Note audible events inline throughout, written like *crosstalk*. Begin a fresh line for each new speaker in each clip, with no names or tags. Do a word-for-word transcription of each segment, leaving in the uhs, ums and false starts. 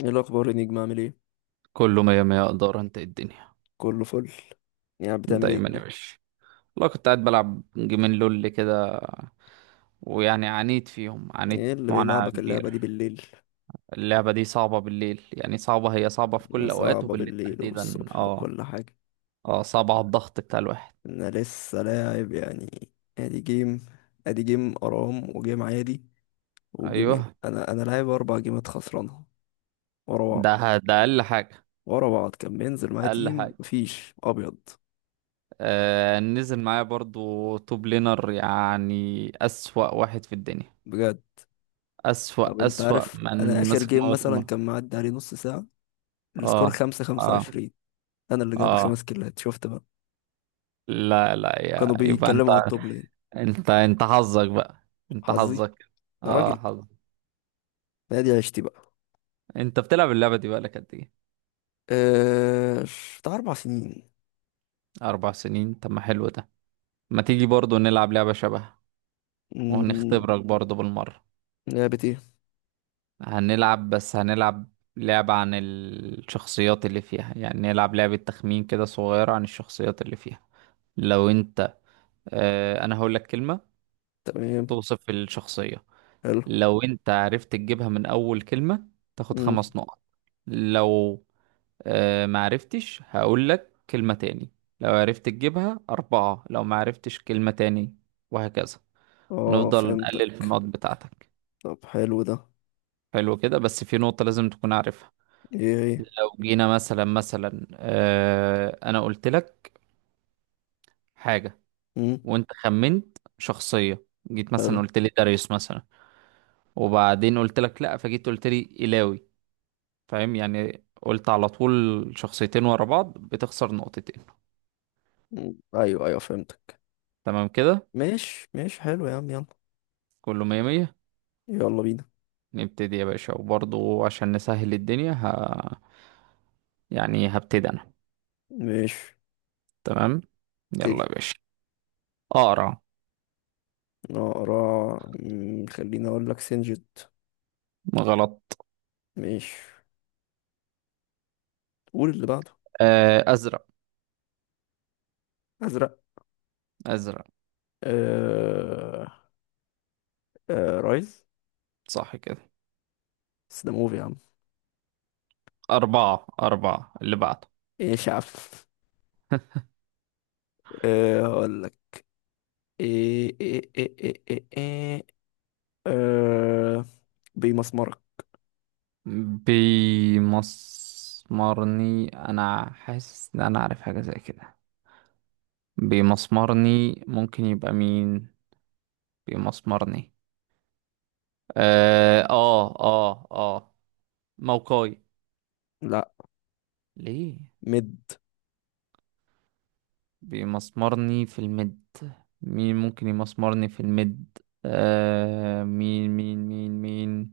ايه الاخبار يا نجم؟ عامل ايه؟
كله مية مية، اقدر. انت إيه الدنيا؟
كله فل. يعني بتعمل ايه
دايما يا
كده؟
باشا. والله كنت قاعد بلعب جيمين لول كده، ويعني عانيت فيهم، عانيت
ايه اللي
معاناة
بيلعبك اللعبه دي
كبيرة.
بالليل؟
اللعبة دي صعبة بالليل، يعني صعبة، هي صعبة في كل
يا
الأوقات،
صعبه
وبالليل
بالليل
تحديدا
والصبح
اه.
وكل حاجه.
اه، صعبة على الضغط بتاع الواحد.
انا لسه لاعب يعني. ادي جيم، ادي جيم ارام وجيم عادي. وجيمين
أيوه.
انا انا لاعب اربع جيمات خسرانها ورا بعض.
ده ده أقل حاجة.
ورا بعض كان بينزل معايا
أقل
تيم،
حاجة.
مفيش ابيض
آه، نزل معايا برضو توب لينر يعني أسوأ واحد في الدنيا.
بجد. طب
أسوأ،
انت
أسوأ
عارف، انا
من
اخر
مسك
جيم مثلا
موسمه.
كان معدي عليه نص ساعه. السكور
اه
خمسة خمسة
اه
وعشرين انا اللي جايب
اه.
خمس كيلات، شفت بقى؟
لا لا، يا
كانوا
يبقى انت،
بيتكلموا على التوب لين.
انت انت حظك بقى. انت
حظي؟
حظك.
يا
اه،
راجل!
حظك.
دي عشتي بقى.
انت بتلعب اللعبة دي بقى لك قد ايه؟
آه... بتاع أربع سنين.
اربع سنين؟ طب ما حلو ده. ما تيجي برضو نلعب لعبة شبهها؟
مم.
وهنختبرك برضو بالمرة.
لعبة ايه؟
هنلعب، بس هنلعب لعبة عن الشخصيات اللي فيها، يعني نلعب لعبة تخمين كده صغيرة عن الشخصيات اللي فيها. لو انت اه انا هقول لك كلمة
تمام.
توصف الشخصية.
حلو.
لو انت عرفت تجيبها من اول كلمة تاخد
مم.
خمس نقط. لو أه معرفتش هقول لك كلمة تاني، لو عرفت تجيبها أربعة، لو معرفتش كلمة تاني وهكذا.
اه،
نفضل نقلل في
فهمتك.
النقط بتاعتك.
طب، حلو ده.
حلو كده، بس في نقطة لازم تكون عارفها.
ايه، ايه.
لو جينا مثلا، مثلا أه أنا قلت لك حاجة
مم.
وأنت خمنت شخصية، جيت
حلو.
مثلا قلت لي داريوس مثلا، وبعدين قلت لك لأ، فجيت قلت لي إيلاوي. فاهم؟ يعني قلت على طول شخصيتين ورا بعض بتخسر نقطتين.
مم. ايوه، ايوه، فهمتك.
تمام كده؟
ماشي، ماشي، حلو يا عم، يلا.
كله مية مية.
يلا بينا.
نبتدي يا باشا، وبرضه عشان نسهل الدنيا ه... يعني هبتدي انا.
ماشي.
تمام. يلا يا
ابتدي.
باشا. اقرا.
نقرا. مم، خليني اقول لك سنجد.
غلط.
ماشي. قول اللي بعده.
آه، ازرق.
ازرق.
ازرق.
آه... آه... رايز.
صح كده.
بس ده موفي يا عم.
اربعة اربعة اللي بعده.
ايه يا شعب؟ أه، هقول لك. ايه ايه ايه ايه ايه, إيه. أه، بمسمرك.
بيمسمرني؟ انا حاسس ان انا عارف حاجة زي كده. بيمسمرني، ممكن يبقى مين؟ بيمسمرني. اه اه اه، آه. موقعي؟
لا.
ليه؟
مد.
بيمسمرني في المد؟ مين ممكن يمسمرني في المد؟ آه، مين مين مين مين.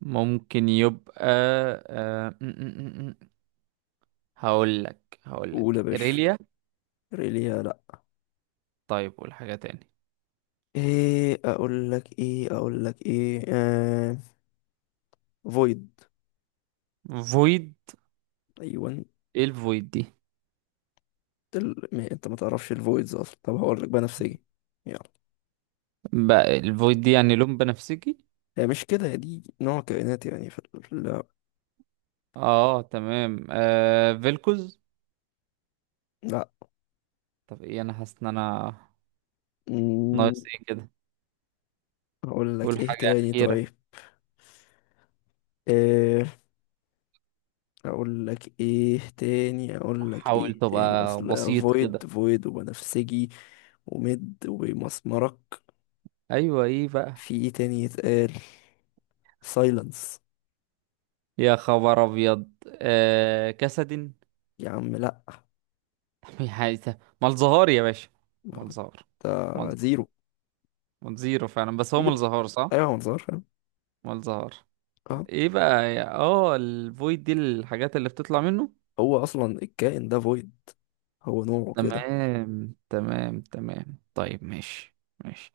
ممكن يبقى؟ آه م- م- م- م. هقول لك هقول
قول
لك
يا باشا.
إيريليا.
ريليا، لا.
طيب قول حاجة تاني.
ايه اقول لك ايه اقول لك ايه أه فويد.
فويد.
ايوه، انت.
ايه الفويد دي؟
ال... ما انت ما تعرفش الفويدز اصلا. طب، هقول لك بنفسجي. يلا.
بقى الفويد دي يعني لون بنفسجي؟
هي مش كده، هي دي نوع كائنات يعني، في ال... لا.
اه تمام. آه، فيلكوز.
لا.
طب ايه، انا حاسس ان انا
مم،
ناقص ايه كده.
هقول لك
قول
ايه
حاجة
تاني؟
أخيرة.
طيب. آه، اقول لك ايه تاني اقول لك
حاول
ايه تاني.
تبقى
اصل
بسيط
فويد،
كده.
فويد وبنفسجي وميد ومسمرك.
ايوه، ايه بقى؟
في ايه تاني يتقال؟ سايلنس.
يا خبر ابيض. آه، كسد *laughs*
يا عم، لا.
حاجة مالزهار يا باشا.
ما.
مالزهار.
ده.
مالزهار.
زيرو.
مالزيرو فعلا، بس هو
زيرو.
مالزهار صح.
ايوه، ما نظهرش.
مالزهار.
اه.
ايه بقى يا اه الفويد دي الحاجات اللي بتطلع منه؟
هو اصلا الكائن ده فويد، هو نوعه كده.
تمام تمام تمام. طيب ماشي. ماشي.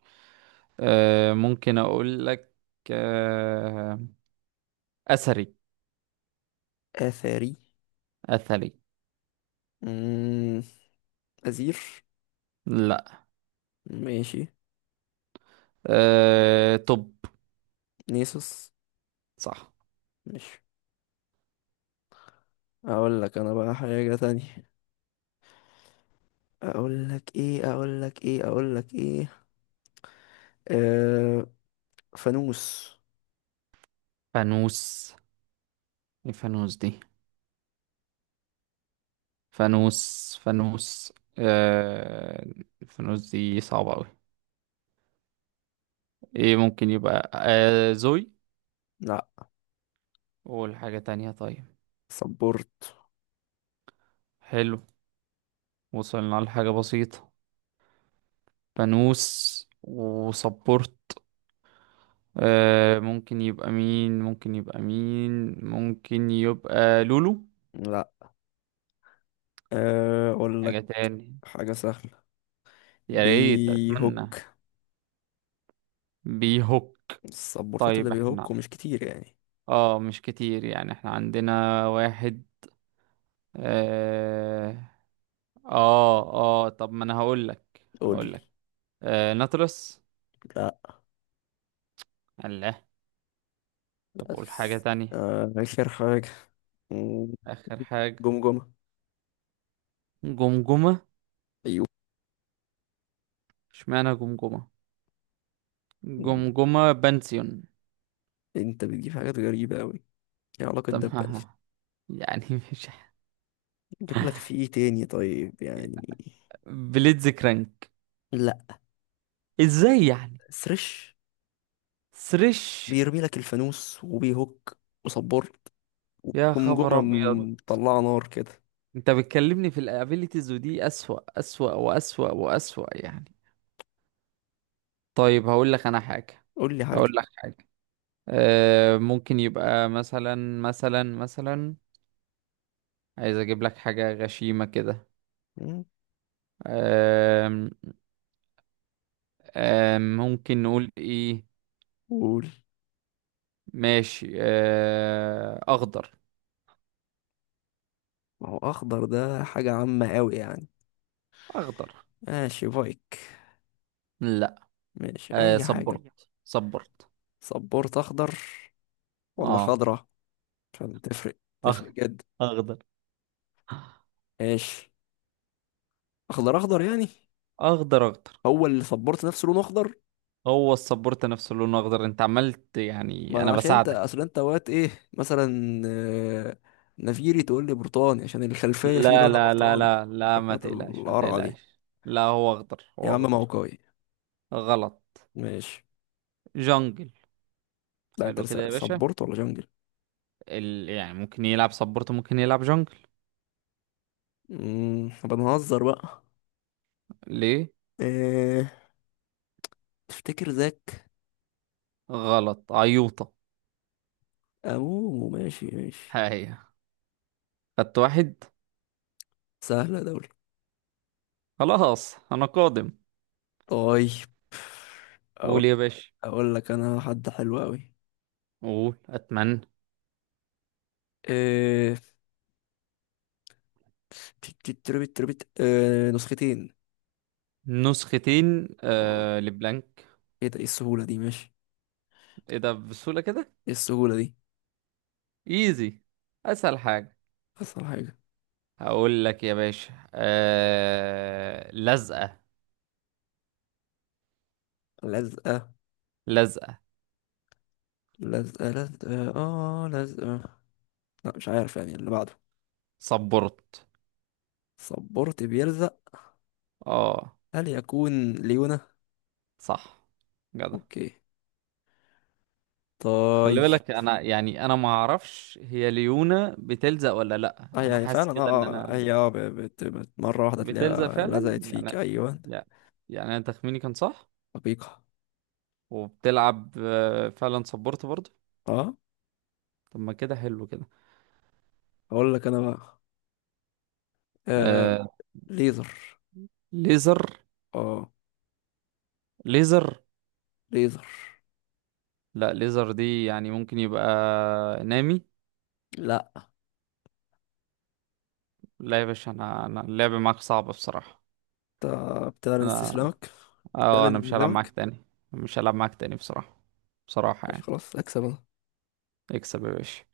آه، ممكن اقول لك. آه، اثري.
اثري.
اثري.
امم ازير.
لا.
ماشي.
آه طب.
نيسوس.
صح.
مش اقول لك انا بقى حاجة تانية. اقول لك ايه اقول لك ايه اقول لك ايه. آه، فانوس.
فانوس. ايه فانوس دي؟ فانوس فانوس. آه، الفانوس دي صعبة أوي. ايه ممكن يبقى؟ آه، زوي.
لا.
والحاجة تانية طيب.
سبورت.
حلو، وصلنا لحاجة بسيطة. فانوس وسبورت. آه، ممكن يبقى مين؟ ممكن يبقى مين؟ ممكن يبقى لولو.
لا. آه، اقول لك
حاجة تاني.
حاجة سهلة.
يا ريت،
بيهوك.
أتمنى. بيهوك.
السبورتات اللي
طيب احنا،
بيهوكوا مش كتير يعني.
اه مش كتير، يعني احنا عندنا واحد. آه. اه اه، طب ما انا هقول لك
قول لي.
هقول لك آه، نطرس.
لا.
الله. طب قول حاجة
بس.
تانية.
آه، آخر حاجة.
اخر حاجة.
جمجمة.
جمجمة.
أيوه.
اشمعنى جمجمة؟ جمجمة بنسيون.
أنت بتجيب حاجات غريبة أوي. إيه علاقة
طب
ده بألف؟
ما- يعني *laughs* مش
أجيب لك في إيه تاني؟ طيب يعني.
بليتز كرانك؟
لا.
ازاي يعني؟
سرش.
سريش.
بيرمي لك الفانوس وبيهوك وصبار
يا خبر
وجمجمة.
ابيض.
مطلعة نار كده.
انت بتكلمني في الابيليتيز، ودي اسوأ اسوأ واسوأ واسوأ يعني. طيب هقول لك انا حاجة.
قول لي
هقول
حاجة.
لك حاجة. آه، ممكن يبقى مثلا، مثلا مثلا عايز اجيب لك حاجة غشيمة كده.
مم،
آم، آم، ممكن نقول ايه؟
قول.
ماشي. آه، اخضر.
ما هو اخضر ده حاجة عامة قوي يعني.
اخضر.
ماشي، بايك؟
لا.
ماشي
آه،
اي حاجة.
صبرت صبرت.
سبورت اخضر ولا
اه.
خضرة؟ عشان تفرق، تفرق
أخ...
جدا.
اخضر.
ماشي. اخضر، اخضر يعني.
اخضر اخضر.
هو اللي سبورت نفسه لونه اخضر؟
هو السبورت نفسه لونه اخضر، انت عملت
ما
يعني
انا
انا
عشان انت،
بساعدك.
اصل انت وقت ايه مثلا، آه، نفيري تقول لي برتقاني عشان الخلفية فيه
لا
لونها
لا لا
برتقاني.
لا لا، ما
حركات
تقلقش ما
القرعة دي.
تقلقش، لا هو اخضر،
يا
هو
عم ما هو
اخضر.
قوي.
غلط.
ماشي.
جونجل.
لا، انت
حلو
لسه
كده يا باشا.
سبورت ولا جنجل؟
ال... يعني ممكن يلعب سبورت، ممكن يلعب جونجل.
امم بنهزر بقى.
ليه؟
إيه؟ تفتكر ذاك؟
غلط عيوطة.
أمومو، ماشي، ماشي.
هاي. خدت واحد.
سهلة دولي.
خلاص انا قادم.
طيب. أقول,
قول يا باشا.
أقول لك أنا حد حلو أوي.
قول اتمنى.
إيه... تربت، تربت، إيه... نسختين.
نسختين؟
أوه.
آه، لبلانك.
إيه ده؟ إيه السهولة دي؟ ماشي.
ايه ده بسهولة كده؟
إيه السهولة دي؟
ايزي، اسهل حاجة.
أصل حاجة.
هقول لك يا باشا، آه... لزقة.
لزقة.
لزقة.
لزقة، لزقة، آه لزقة. لا، مش عارف يعني اللي بعده.
سبورت.
صبرت بيلزق.
اه.
هل يكون ليونة؟
صح. جدع.
أوكي.
خلي
طيب.
بالك، انا يعني انا ما اعرفش هي ليونا بتلزق ولا لا،
اه،
انا
يعني
حاسس
فعلا،
كده ان
اه آه،
انا
هي اه ب- بت... بت... مرة واحدة
بتلزق
تلاقيها
فعلا
لزقت فيك،
يعني.
أيوة.
يعني يعني انا تخميني كان صح.
حقيقة.
وبتلعب آه، فعلا سبورت برضه.
اه.
طب ما كده حلو كده.
اقول لك انا بقى. آه
آه،
ليزر.
ليزر.
اه.
ليزر.
ليزر.
لا، ليزر دي يعني ممكن يبقى نامي.
لا.
لا يا باشا، انا انا اللعب معاك صعب بصراحة.
انت؟ بتعلن
انا،
استسلامك؟
اه،
بتعلن
انا مش هلعب معاك
انهزامك؟
تاني. مش هلعب معاك تاني بصراحة. بصراحة
ماشي،
يعني.
خلاص، اكسب انا.
اكسب يا باشا.